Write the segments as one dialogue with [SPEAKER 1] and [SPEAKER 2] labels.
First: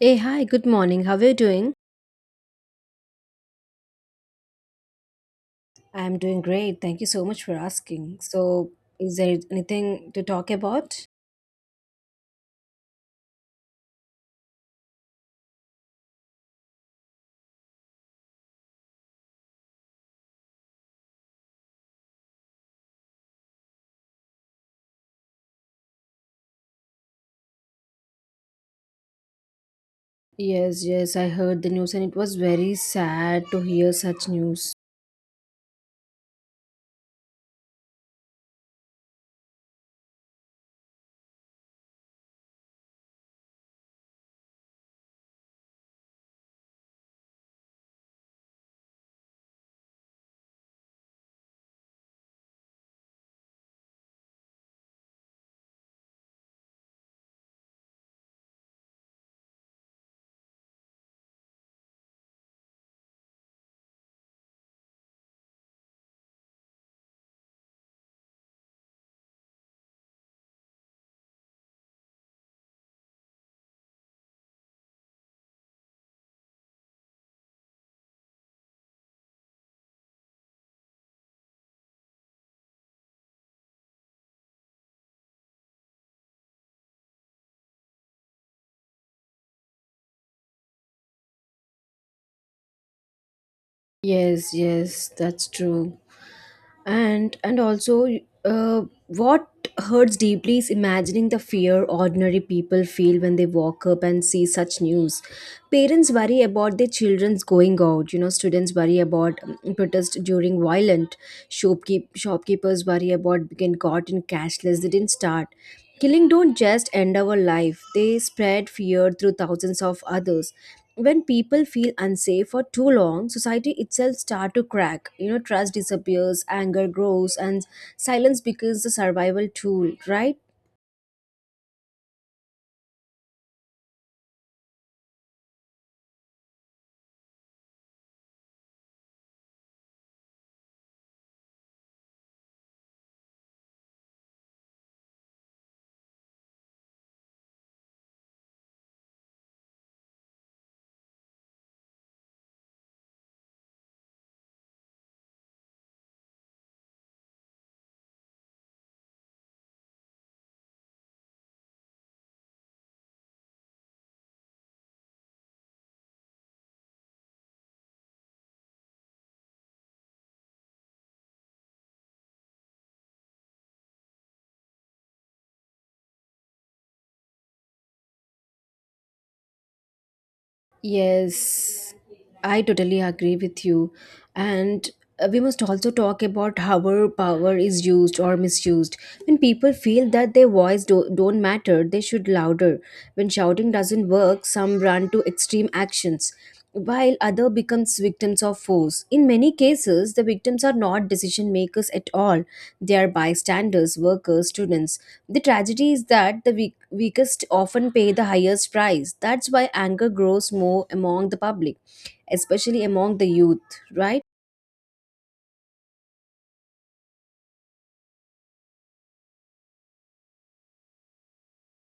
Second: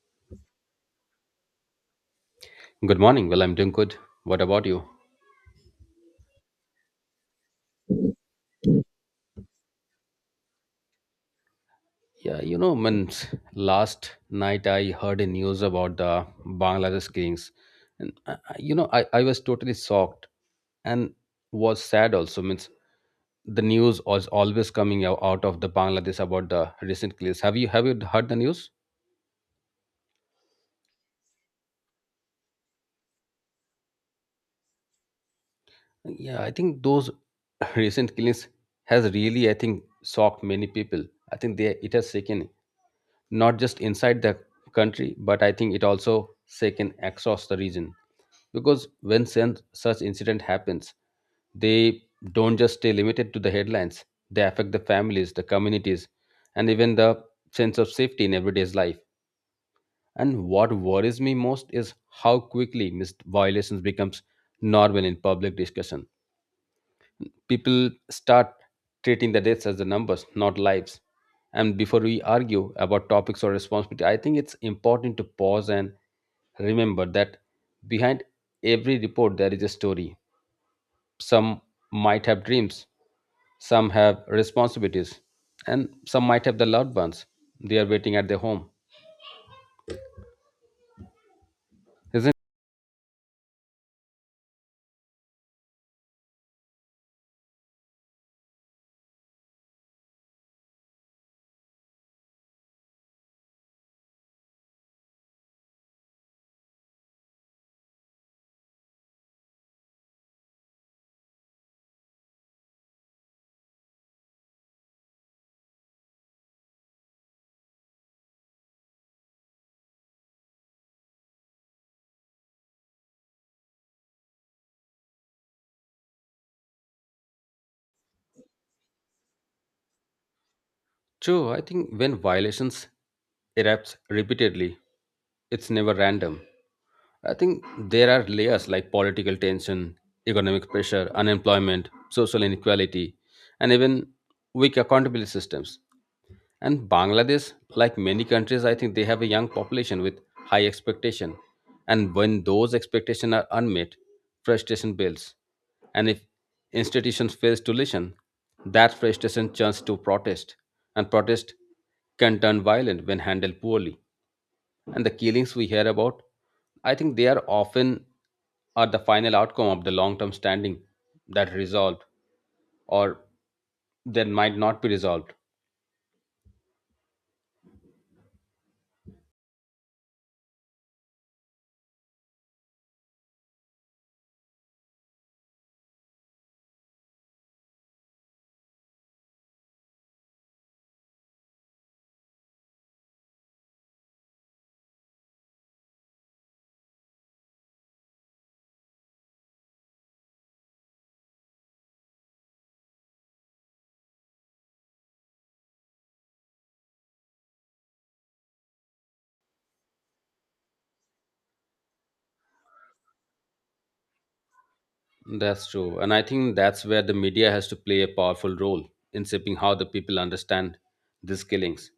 [SPEAKER 1] Hey, hi, good morning. How are you doing?
[SPEAKER 2] Good morning. Well, I'm doing good. What about you?
[SPEAKER 1] I'm doing great. Thank you so much for asking. So, is there anything to talk about?
[SPEAKER 2] Yeah, when last night I heard a news about the Bangladesh kings, and I was totally shocked and was sad also. Means the news was always coming out of the Bangladesh about the recent killings. Have you heard the news?
[SPEAKER 1] Yes, yes, I heard the news and it was very sad to hear such news.
[SPEAKER 2] Yeah, I think those recent killings has really, I think, shocked many people. I think they it has taken not just inside the country, but I think it also shaken across the region. Because when such incident happens, they don't just stay limited to the headlines. They affect the families, the communities, and even the sense of safety in everyday's life. And what worries me most is how quickly missed violations becomes normal in public discussion. People start treating the deaths as the numbers, not lives. And before we argue about topics or responsibility, I think it's important to pause and remember that behind every report there is a story. Some might have dreams, some have responsibilities, and some might have the loved ones they are waiting at their home. Isn't
[SPEAKER 1] Yes, yes, that's true. And also what hurts deeply is imagining the fear ordinary people feel when they walk up and see such news. Parents worry about their children's going out, you know, students worry about protest during violent, shopkeepers worry about being caught in cashless. They didn't start. Killing don't just end our life, they spread fear through thousands of others. When people feel unsafe for too long, society itself start to crack. You know, trust disappears, anger grows, and silence becomes the survival tool, right?
[SPEAKER 2] it true? I think when violations erupt repeatedly, it's never random. I think there are layers like political tension, economic pressure, unemployment, social inequality, and even weak accountability systems. And Bangladesh, like many countries, I think they have a young population with high expectation. And when those expectations are unmet, frustration builds. And if institutions fail to listen, that frustration turns to protest. And protest can turn violent when handled poorly. And the killings we hear about, I think they are often are the final outcome of the long-term standing that resolved or that might not be resolved.
[SPEAKER 1] Yes, I totally agree with you. And we must also talk about how our power is used or misused. When people feel that their don't matter, they should louder. When shouting doesn't work, some run to extreme actions while other becomes victims of force. In many cases the victims are not decision makers at all, they are bystanders, workers, students. The tragedy is that the weakest often pay the highest price. That's why anger grows more among the public, especially among the youth, right?
[SPEAKER 2] That's true. And I think that's where the media has to play a powerful role in shaping how the people understand these killings.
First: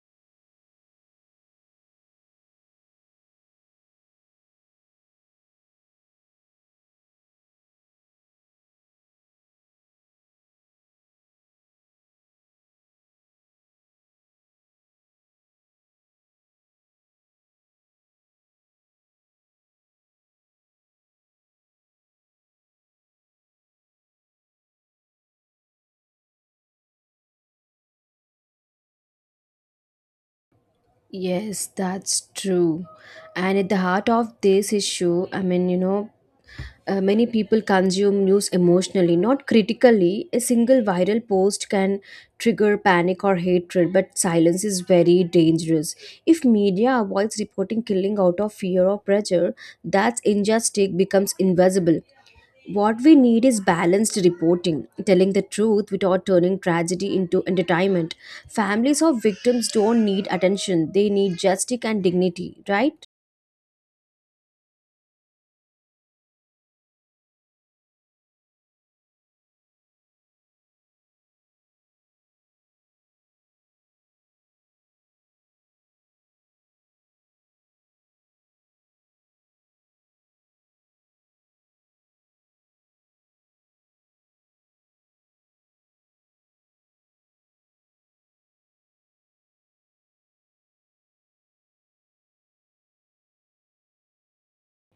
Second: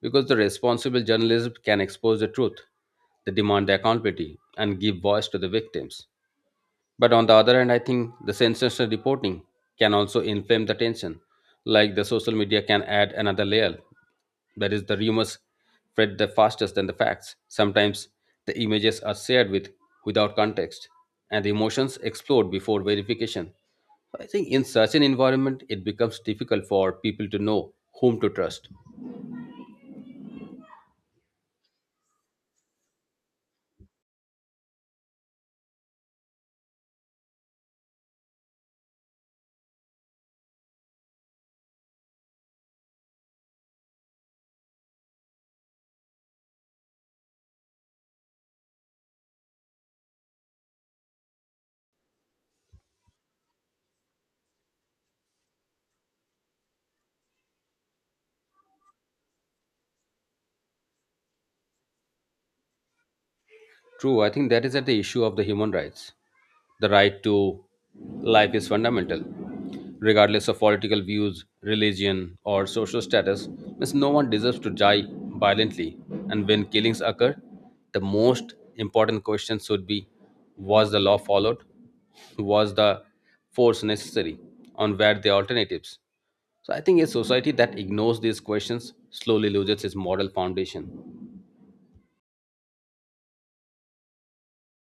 [SPEAKER 2] Because the responsible journalism can expose the truth, the demand accountability, and give voice to the victims. But on the other hand, I think the sensational reporting can also inflame the tension. Like the social media can add another layer. That is, the rumors spread the fastest than the facts. Sometimes the images are shared with without context, and the emotions explode before verification. I think in such an environment, it becomes difficult for people to know whom to trust.
[SPEAKER 1] Yes, that's true. And at the heart of this issue, I mean, you know, many people consume news emotionally, not critically. A single viral post can trigger panic or hatred, but silence is very dangerous. If media avoids reporting killing out of fear or pressure, that's injustice becomes invisible. What we need is balanced reporting, telling the truth without turning tragedy into entertainment. Families of victims don't need attention, they need justice and dignity, right?
[SPEAKER 2] True, I think that is at the issue of the human rights. The right to life is fundamental. Regardless of political views, religion, or social status, means no one deserves to die violently. And when killings occur, the most important question should be, was the law followed? Was the force necessary? On where the alternatives? So I think a society that ignores these questions slowly loses its moral foundation.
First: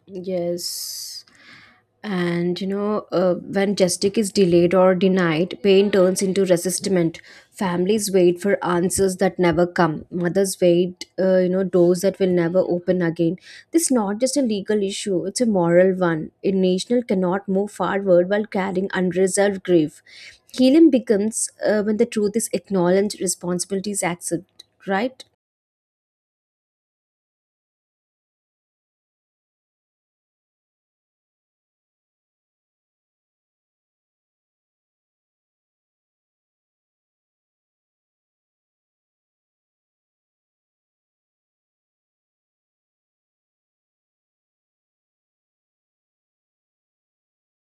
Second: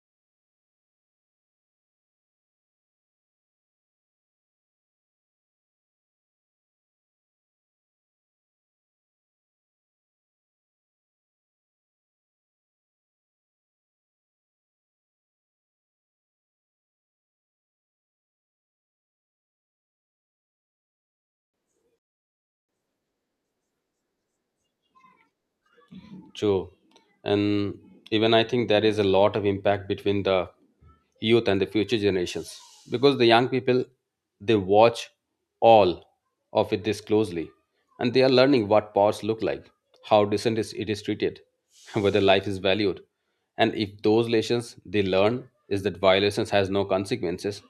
[SPEAKER 1] Yes. And you know, when justice is delayed or denied, pain turns into resistment. Families wait for answers that never come. Mothers wait, you know, doors that will never open again. This is not just a legal issue; it's a moral one. A nation cannot move forward while carrying unresolved grief. Healing becomes, when the truth is acknowledged, responsibility is accepted. Right?
[SPEAKER 2] True. And even I think there is a lot of impact between the youth and the future generations, because the young people, they watch all of it this closely, and they are learning what powers look like, how decent is it is treated, whether life is valued. And if those lessons they learn is that violations has no consequences,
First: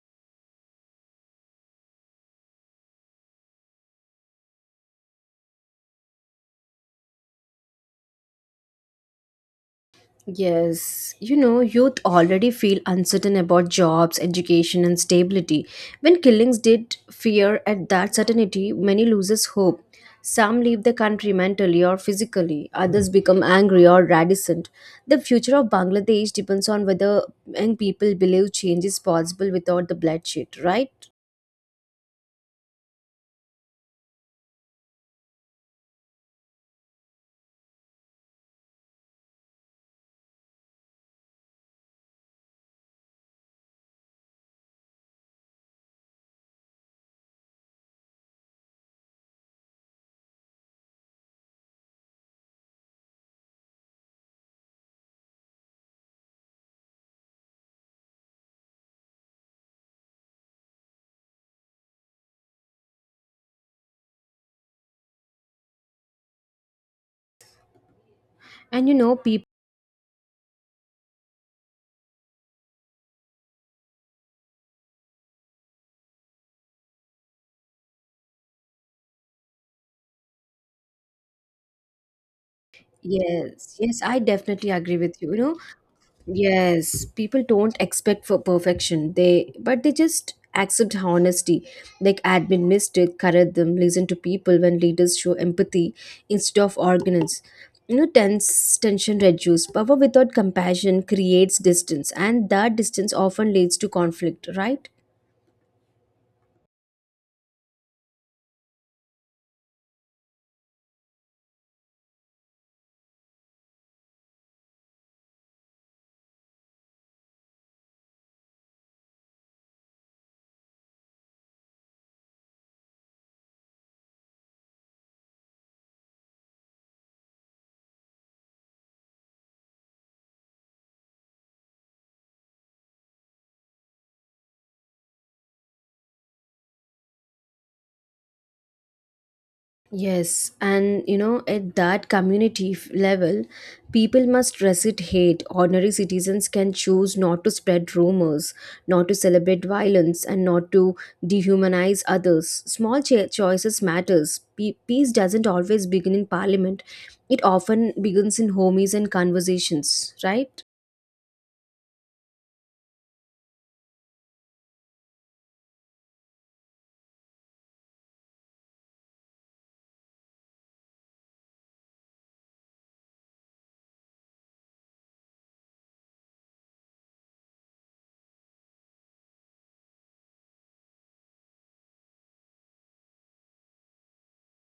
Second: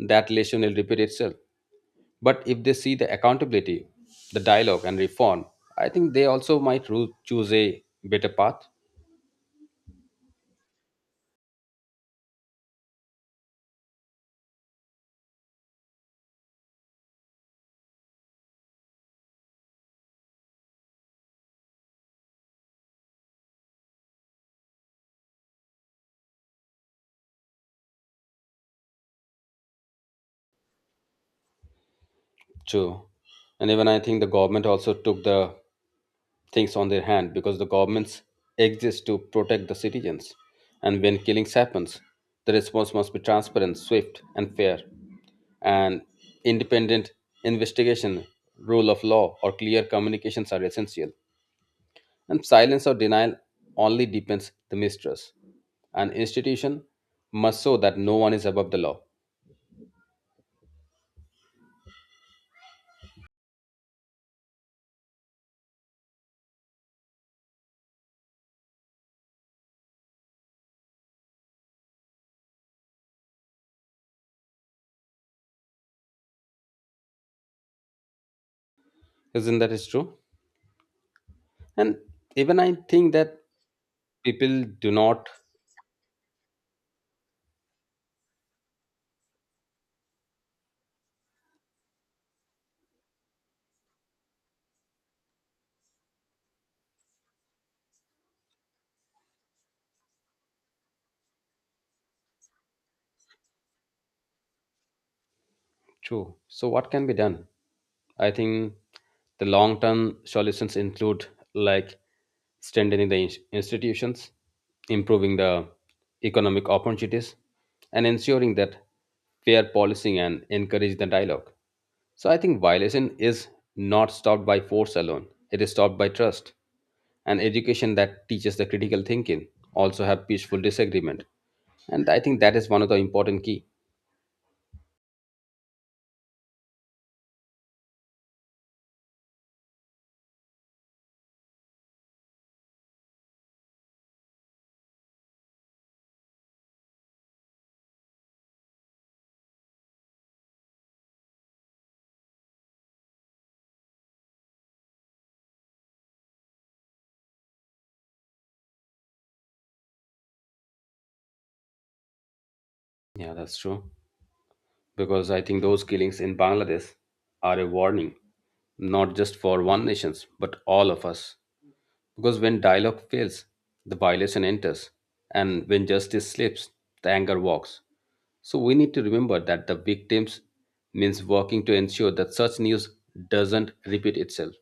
[SPEAKER 2] that lesson will repeat itself. But if they see the accountability, the dialogue, and reform, I think they also might choose a better path.
[SPEAKER 1] Yes, you know, youth already feel uncertain about jobs, education, and stability. When killings did fear at that certainty, many loses hope. Some leave the country mentally or physically, others become angry or reticent. The future of Bangladesh depends on whether young people believe change is possible without the bloodshed, right?
[SPEAKER 2] True. And even I think the government also took the things on their hand, because the governments exist to protect the citizens. And when killings happens, the response must be transparent, swift, and fair. And independent investigation, rule of law, or clear communications are essential. And silence or denial only deepens the mistrust. An institution must show that no one is above the law.
[SPEAKER 1] And you know, people.
[SPEAKER 2] Isn't that is true? And even I think that
[SPEAKER 1] Yes, yes, I
[SPEAKER 2] people
[SPEAKER 1] definitely
[SPEAKER 2] do
[SPEAKER 1] agree with
[SPEAKER 2] not.
[SPEAKER 1] you. You know, yes, people don't expect for perfection. They but they just accept honesty. Like admin mistake, correct them, listen to people when leaders show empathy instead of arrogance. You know, tense tension reduce. Power without compassion creates distance, and that distance often leads to conflict, right?
[SPEAKER 2] True. So, what can be done? I think the long term solutions include like strengthening the institutions, improving the economic opportunities, and ensuring that fair policing and encourage the dialogue. So, I think violation is not stopped by force alone, it is stopped by trust and education that teaches the critical thinking, also have peaceful disagreement. And I think that is one of the important key.
[SPEAKER 1] Yes, and you know, at that community level, people must resist hate. Ordinary citizens can choose not to spread rumors, not to celebrate violence, and not to dehumanize others. Small choices matters. Peace doesn't always begin in parliament. It often begins in homies and conversations, right?
[SPEAKER 2] Yeah, that's true. Because I think those killings in Bangladesh are a warning, not just for one nations, but all of us. Because when dialogue fails, the violation enters, and when justice slips, the anger walks. So we need to remember that the victims means working to ensure that such news doesn't repeat itself.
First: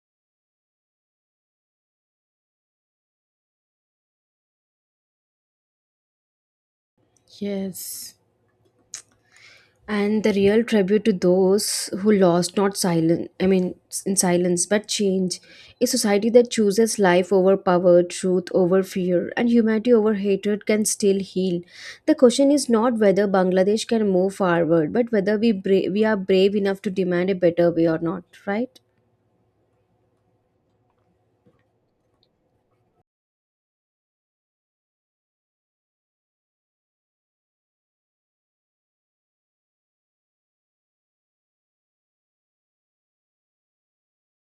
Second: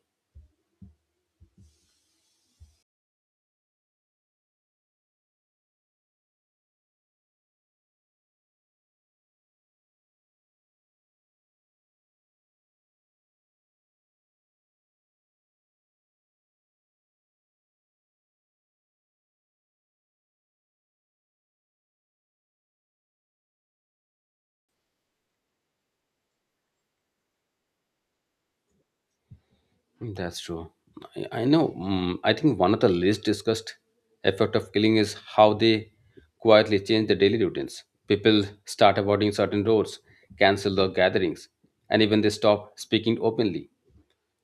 [SPEAKER 1] Yes. And the real tribute to those who lost not silence, I mean in silence but change. A society that chooses life over power, truth over fear, and humanity over hatred can still heal. The question is not whether Bangladesh can move forward but whether we are brave enough to demand a better way or not, right?
[SPEAKER 2] That's true. I know. I think one of the least discussed effect of killing is how they quietly change their daily routines. People start avoiding certain roads, cancel their gatherings, and even they stop speaking openly.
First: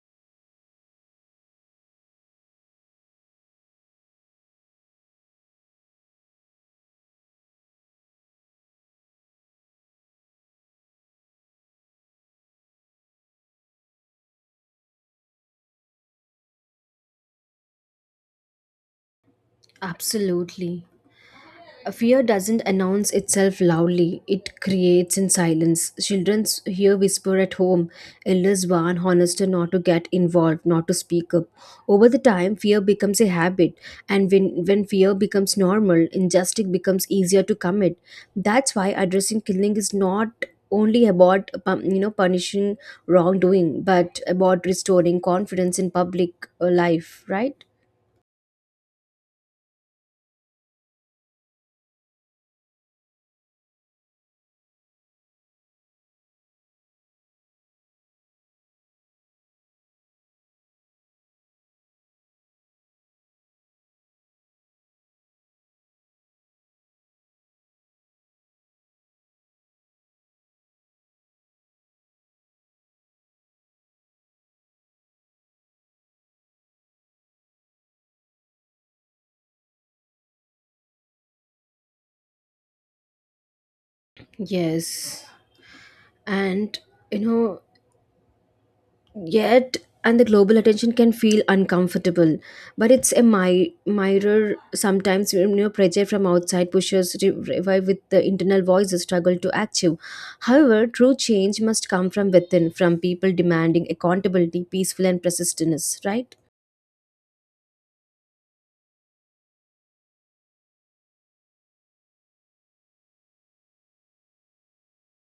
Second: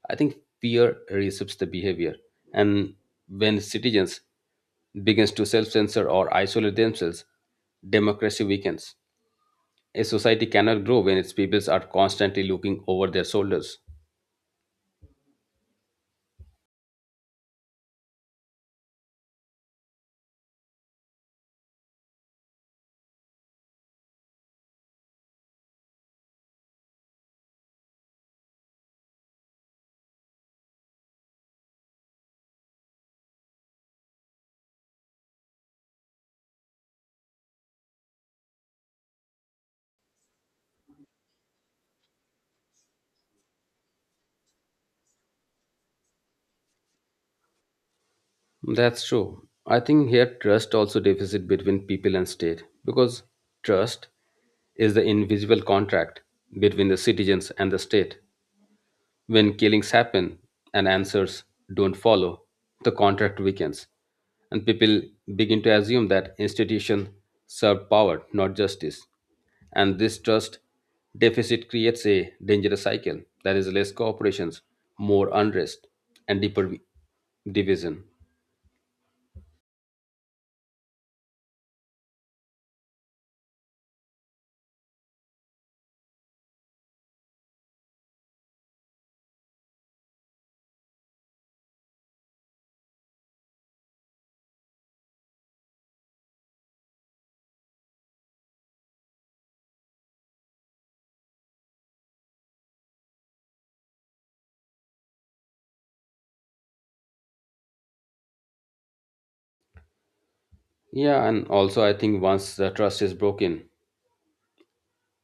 [SPEAKER 2] I think fear reshapes the behavior, and when citizens begins to self-censor or isolate themselves, democracy weakens. A society cannot grow when its peoples are constantly looking over their shoulders.
[SPEAKER 1] Absolutely. A fear doesn't announce itself loudly, it creates in silence. Children hear whisper at home, elders warn honester not to get involved, not to speak up. Over the time, fear becomes a habit, and when fear becomes normal, injustice becomes easier to commit. That's why addressing killing is not only about you know punishing wrongdoing but about restoring confidence in public life, right?
[SPEAKER 2] That's true. I think here trust also deficit between people and state, because trust is the invisible contract between the citizens and the state. When killings happen and answers don't follow, the contract weakens and people begin to assume that institution serve power, not justice. And this trust deficit creates a dangerous cycle, that is less cooperations, more unrest and deeper division.
[SPEAKER 1] Yes, and you know, yet, and the global attention can feel uncomfortable but it's a mirror sometimes. You know, pressure from outside pushes revive with the internal voices struggle to achieve. However, true change must come from within, from people demanding accountability peaceful and persistence, right?
[SPEAKER 2] Yeah, and also I think once the trust is broken,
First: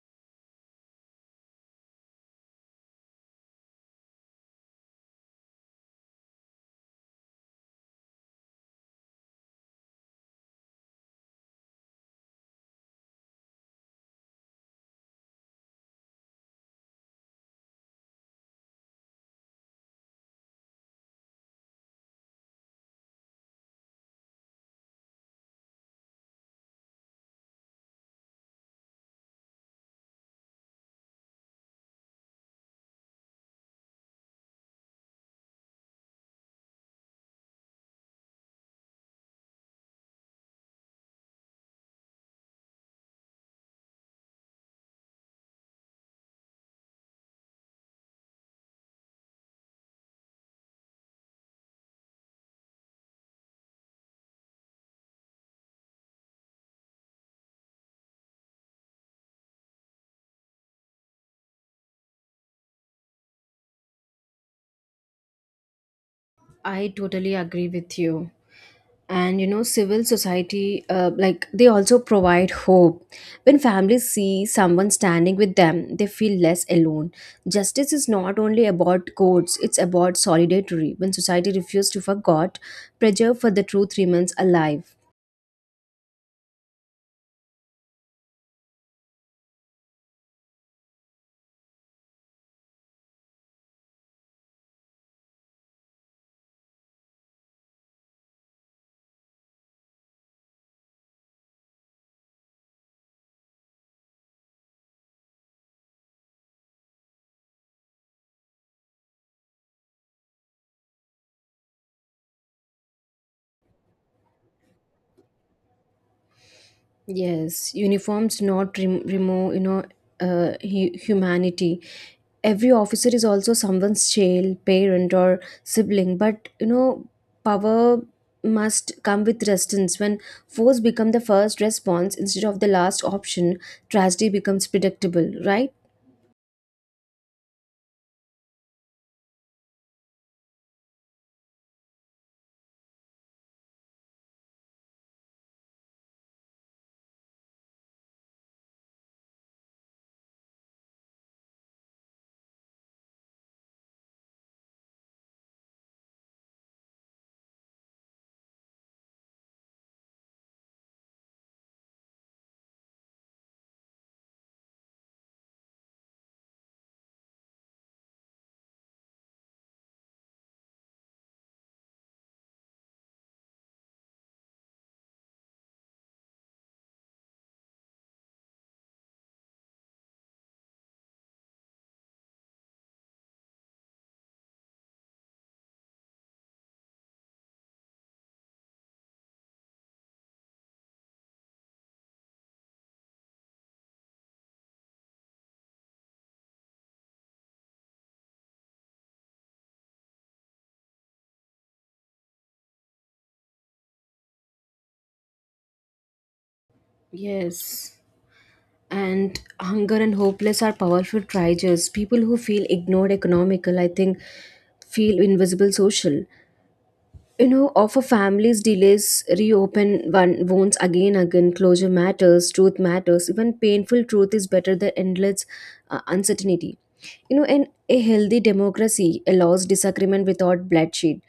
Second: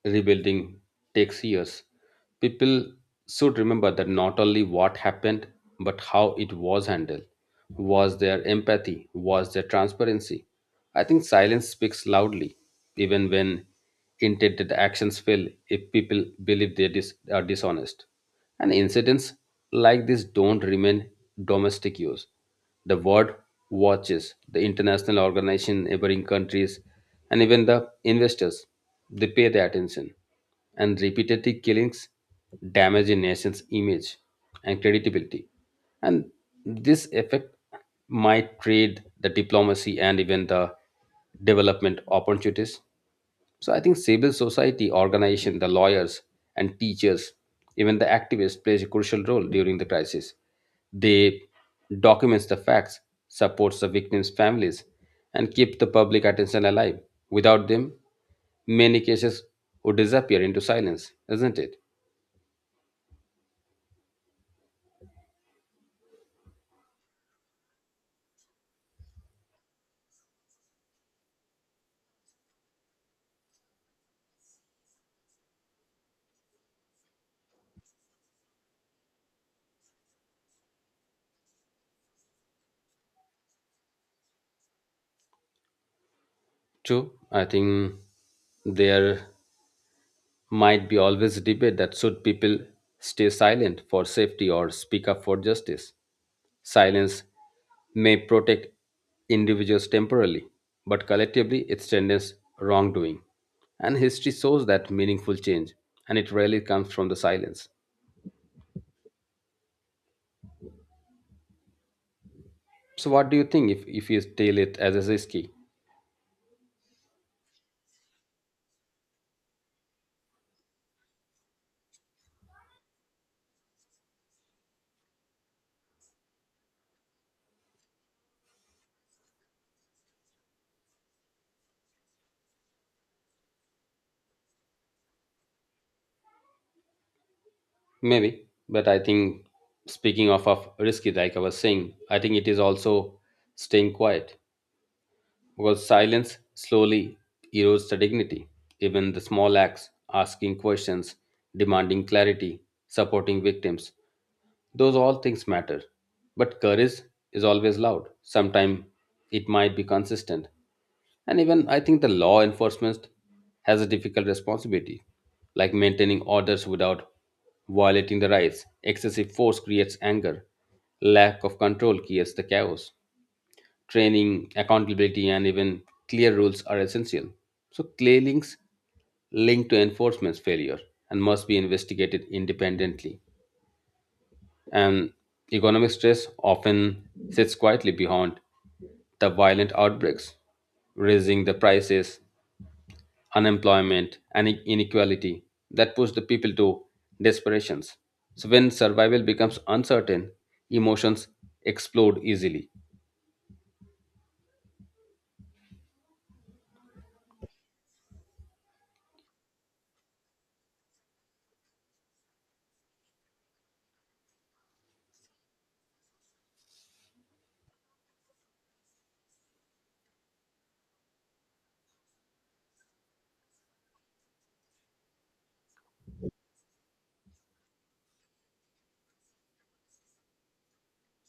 [SPEAKER 2] rebuilding takes years. People should remember that not only what happened, but how it was handled. Was there empathy? Was there transparency? I think silence speaks loudly, even when intended actions fail if people believe they are dishonest. And incidents like this don't remain domestic use. The word watches the international organization, neighboring countries, and even the investors. They pay their attention. And repetitive killings damage a nation's image and credibility. And this effect might trade the diplomacy and even the development opportunities. So I think civil society organization, the lawyers and teachers, even the activists plays a crucial role during the crisis. They documents the facts, supports the victims' families, and keep the public attention alive. Without them, many cases would disappear into silence, isn't it?
[SPEAKER 1] I totally agree with you. And you know, civil society, like they also provide hope. When families see someone standing with them they feel less alone. Justice is not only about courts, it's about solidarity. When society refuses to forget, pressure for the truth remains alive.
[SPEAKER 2] True. I think their might be always a debate that should people stay silent for safety or speak up for justice. Silence may protect individuals temporarily, but collectively it strengthens wrongdoing. And history shows that meaningful change, and it rarely comes from the silence. So, what do you think if you tell it as a risky?
[SPEAKER 1] Yes, uniforms not remove, you know, humanity. Every officer is also someone's child, parent, or sibling. But you know, power must come with resistance. When force become the first response instead of the last option, tragedy becomes predictable. Right?
[SPEAKER 2] Maybe, but I think speaking of risky, like I was saying, I think it is also staying quiet. Because silence slowly erodes the dignity. Even the small acts, asking questions, demanding clarity, supporting victims, those all things matter. But courage is always loud. Sometimes it might be consistent. And even I think the law enforcement has a difficult responsibility, like maintaining orders without violating the rights. Excessive force creates anger. Lack of control creates the chaos. Training, accountability, and even clear rules are essential. So, clear links linked to enforcement's failure and must be investigated independently. And economic stress often sits quietly behind the violent outbreaks, raising the prices, unemployment, and inequality that push the people to desperations. So when survival becomes uncertain, emotions explode easily.
[SPEAKER 1] Yes. And hunger and hopeless are powerful triggers. People who feel ignored, economical, I think, feel invisible, social. You know, of a family's delays reopen one wounds, again again. Closure matters, truth matters. Even painful truth is better than endless uncertainty. You know, in a healthy democracy allows disagreement without bloodshed.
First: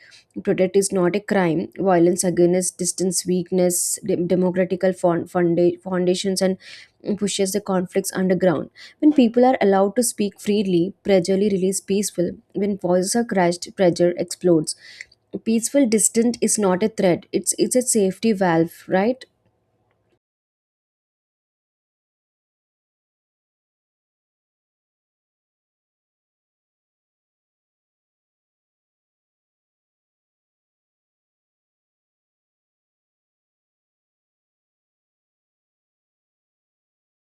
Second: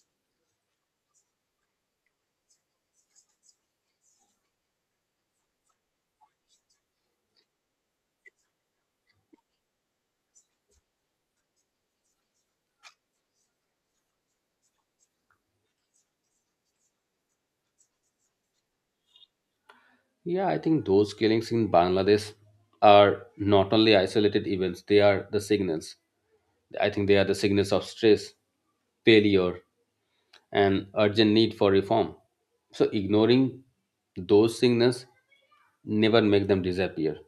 [SPEAKER 1] Protest is not a crime. Violence against distance, weakness, democratical foundations, and pushes the conflicts underground. When people are allowed to speak freely, pressure release peaceful. When voices are crushed, pressure explodes peaceful. Distant is not a threat, it's a safety valve, right?
[SPEAKER 2] Yeah, I think those killings in Bangladesh are not only isolated events, they are the signals. I think they are the signals of stress, failure, and urgent need for reform. So ignoring those signals never make them disappear.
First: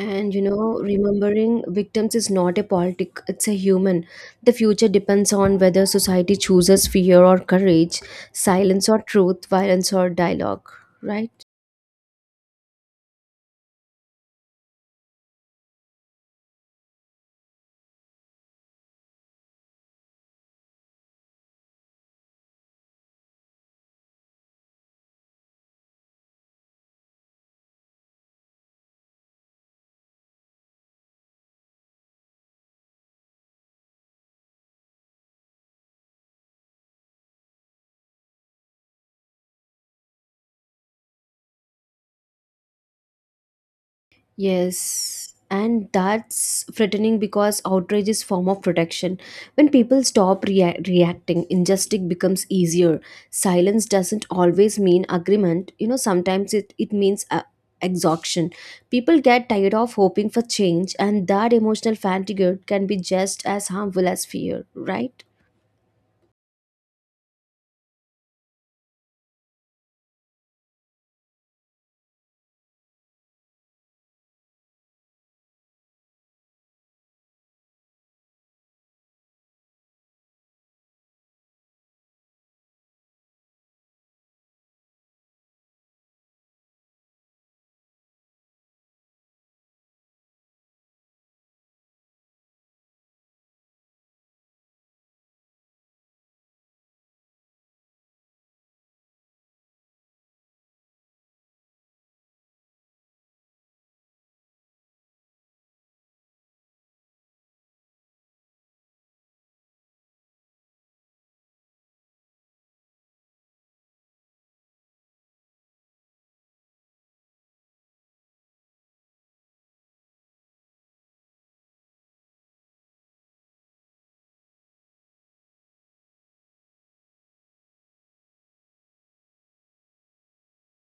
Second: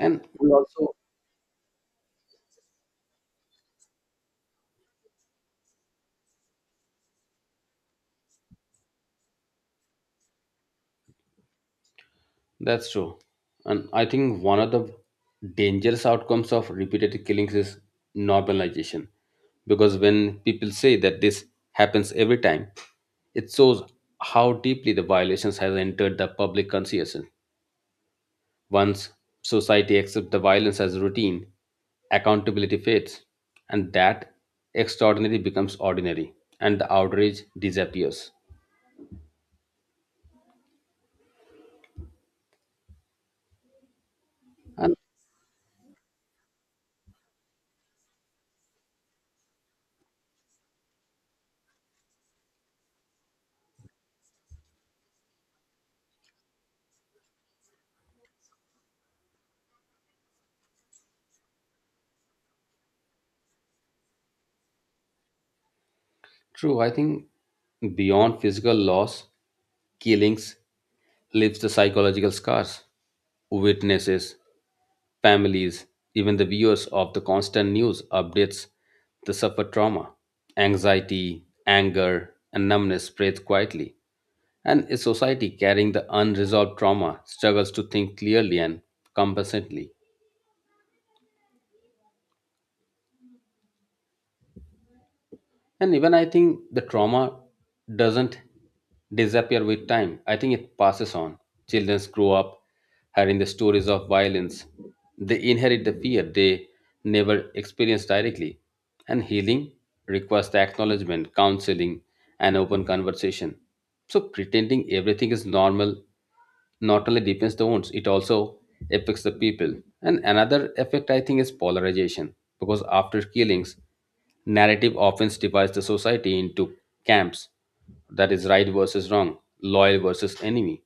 [SPEAKER 2] And
[SPEAKER 1] you
[SPEAKER 2] we
[SPEAKER 1] know,
[SPEAKER 2] also.
[SPEAKER 1] remembering victims is not a politic, it's a human. The future depends on whether society chooses fear or courage, silence or truth, violence or dialogue, right?
[SPEAKER 2] That's true. And I think one of the dangerous outcomes of repeated killings is normalization. Because when people say that this happens every time, it shows how deeply the violations has entered the public consciousness. Once society accepts the violence as routine, accountability fades, and that extraordinary becomes ordinary, and the outrage disappears. And.
[SPEAKER 1] Yes, and that's threatening because outrage is form of protection. When people stop reacting, injustice becomes easier. Silence doesn't always mean agreement. You know, sometimes it means exhaustion. People get tired of hoping for change, and that emotional fatigue can be just as harmful as fear, right?
[SPEAKER 2] True, I think beyond physical loss, killings leaves the psychological scars. Witnesses, families, even the viewers of the constant news updates the suffer trauma. Anxiety, anger, and numbness spreads quietly. And a society carrying the unresolved trauma struggles to think clearly and compassionately. And even I think the trauma doesn't disappear with time. I think it passes on. Children grow up hearing the stories of violence. They inherit the fear they never experienced directly. And healing requires the acknowledgement, counseling, and open conversation. So pretending everything is normal not only deepens the wounds, it also affects the people. And another effect I think is polarization, because after killings, narrative often divides the society into camps, that is right versus wrong, loyal versus enemy.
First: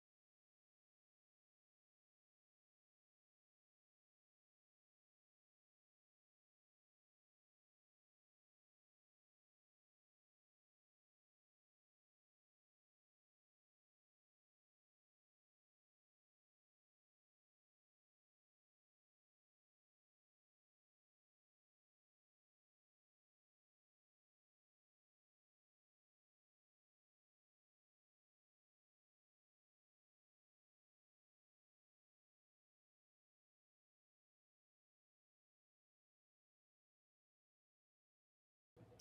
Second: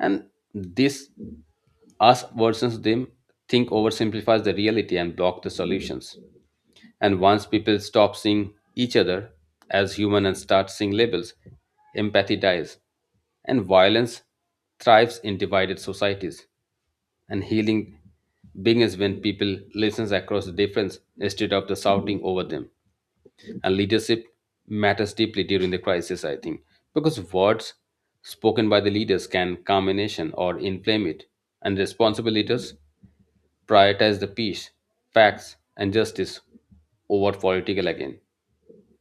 [SPEAKER 2] And this us versus them think oversimplifies the reality and block the solutions. And once people stop seeing each other as human and start seeing labels, empathy dies. And violence thrives in divided societies. And healing begins when people listen across the difference instead of the shouting over them. And leadership matters deeply during the crisis, I think, because words spoken by the leaders can calm a nation or inflame it. And responsible leaders prioritize the peace, facts, and justice over political again.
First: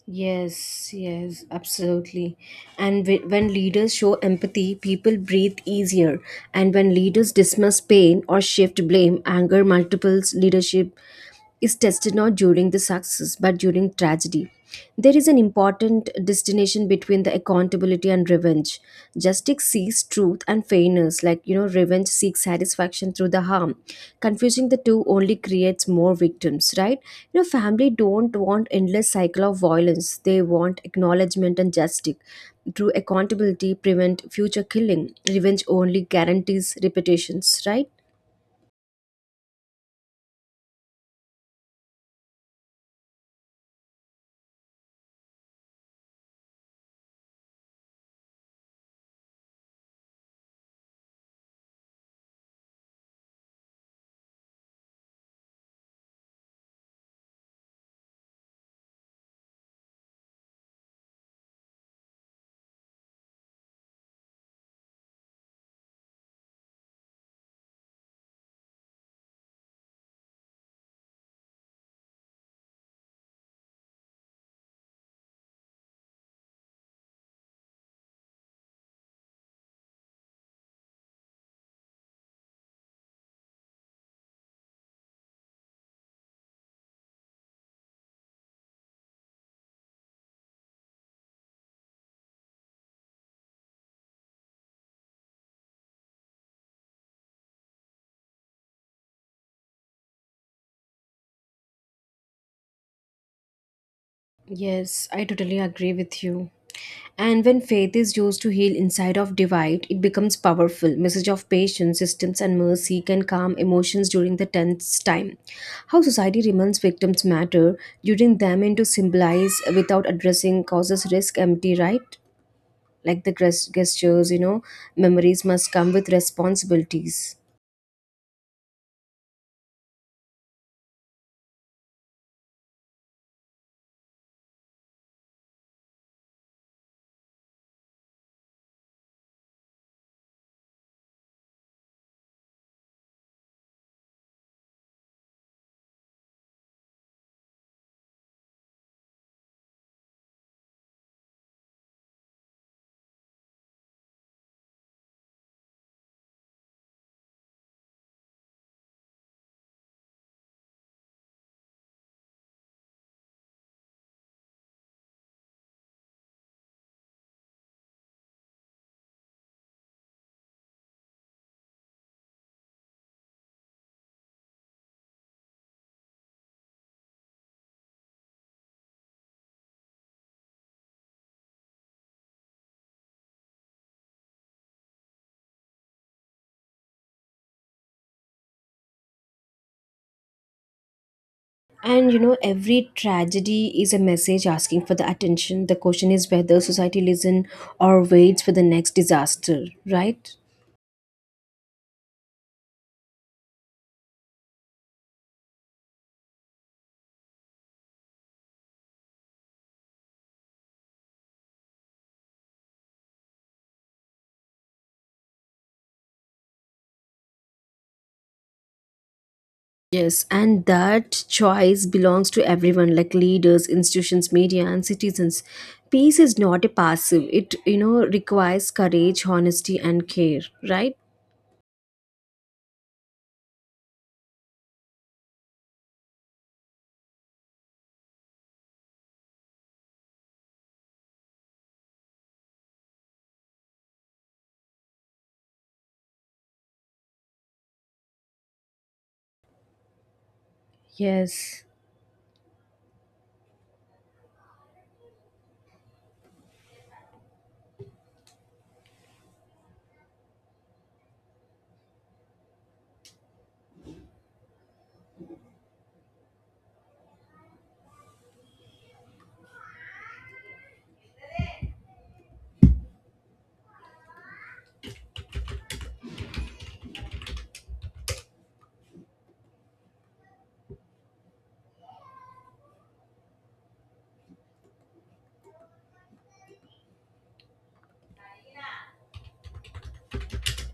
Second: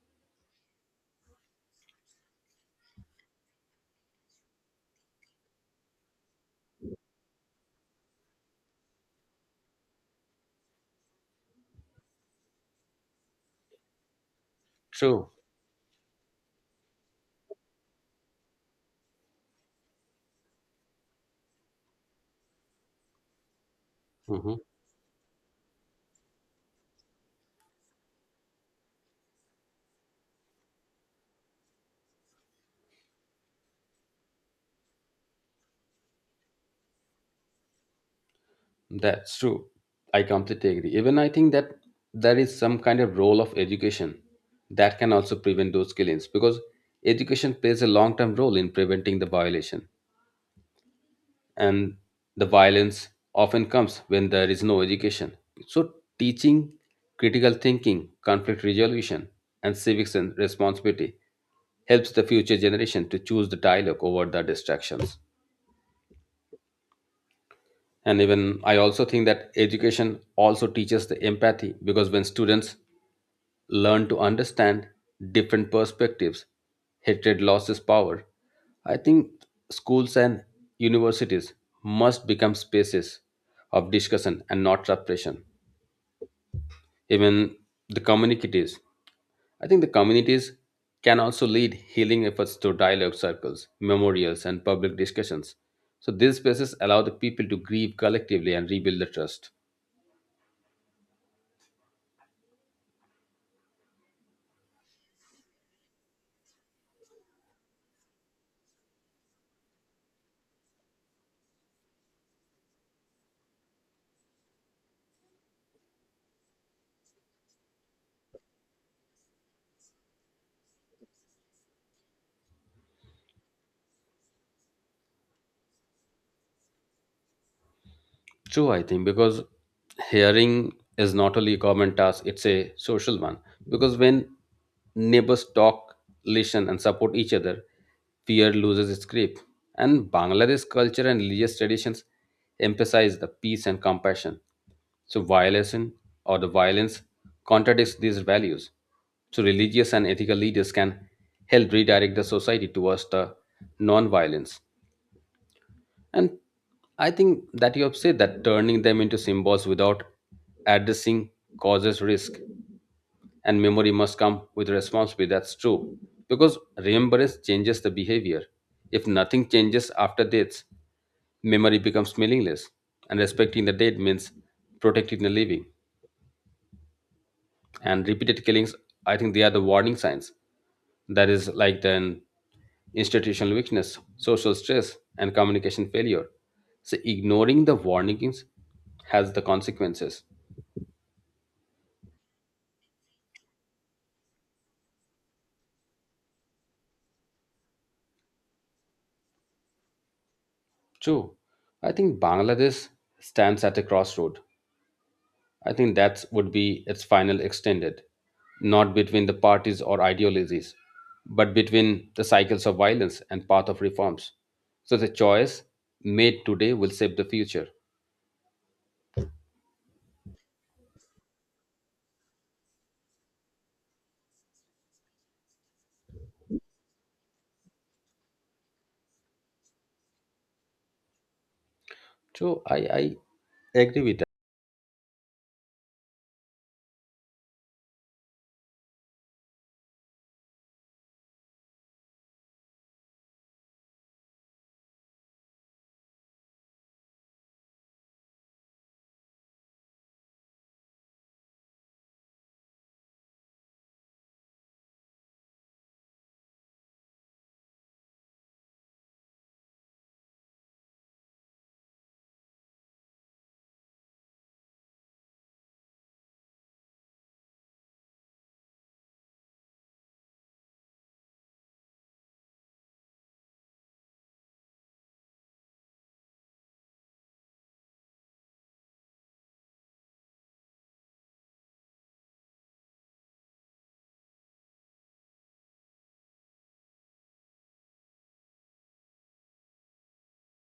[SPEAKER 1] Yes, yes, absolutely. And when leaders show empathy, people breathe easier. And when leaders dismiss pain or shift blame, anger multiples. Leadership is tested not during the success but during tragedy. There is
[SPEAKER 2] True.
[SPEAKER 1] an important distinction between the accountability and revenge. Justice seeks truth and fairness, like you know, revenge seeks satisfaction through the harm.
[SPEAKER 2] Mhm.
[SPEAKER 1] Confusing the two only creates more victims, right? You know, family don't want endless cycle of violence. They want acknowledgement and justice. Through accountability, prevent future killing. Revenge only guarantees repetitions, right?
[SPEAKER 2] That's true. I completely agree. Even I think that there is some kind of role of education that can also prevent those killings because education plays a long term role in preventing the violation. And the violence often comes when there is no education. So, teaching critical thinking, conflict resolution, and civics and responsibility helps the future generation to choose the dialogue over the distractions. And even I also think that education also teaches the empathy, because when students learn to understand different perspectives, hatred loses power. I think schools and universities must become spaces of discussion and not repression. Even the communities, I think the communities can also lead healing efforts through dialogue circles, memorials and public discussions. So these spaces allow the people to grieve collectively and rebuild the trust.
[SPEAKER 1] Yes, I totally agree with you. And when faith is used to heal inside of divide, it becomes powerful. Message of patience, systems, and mercy can calm emotions during the tense time. How society remains victims matter during them and to symbolize without addressing causes risk empty, right? Like the gestures, you know, memories must come with responsibilities.
[SPEAKER 2] True, I think, because hearing is not only a common task, it's a social one. Because when neighbors talk, listen, and support each other, fear loses its grip. And Bangladesh culture and religious traditions emphasize the peace and compassion. So, violence or the violence contradicts these values. So, religious and ethical leaders can help redirect the society towards the non violence. And I think that you have said that turning them into symbols without addressing causes risk, and memory must come with responsibility. That's true. Because remembrance changes the behavior. If nothing changes after death, memory becomes meaningless. And respecting the dead means protecting the living. And repeated killings, I think they are the warning signs. That is like then institutional weakness, social stress, and communication failure. So, ignoring the warnings has the consequences.
[SPEAKER 1] And you know, every tragedy is a message asking for the attention. The question is whether society listens or waits for the next disaster, right?
[SPEAKER 2] True. I think Bangladesh stands at a crossroad. I think that would be its final extended, not between the parties or ideologies, but between the cycles of violence and path of reforms. So the choice made today will shape the future.
[SPEAKER 1] Yes, and that choice belongs to everyone, like leaders, institutions, media, and citizens. Peace is not a passive, it, you know, requires courage, honesty, and care, right?
[SPEAKER 2] So I agree with
[SPEAKER 1] Yes.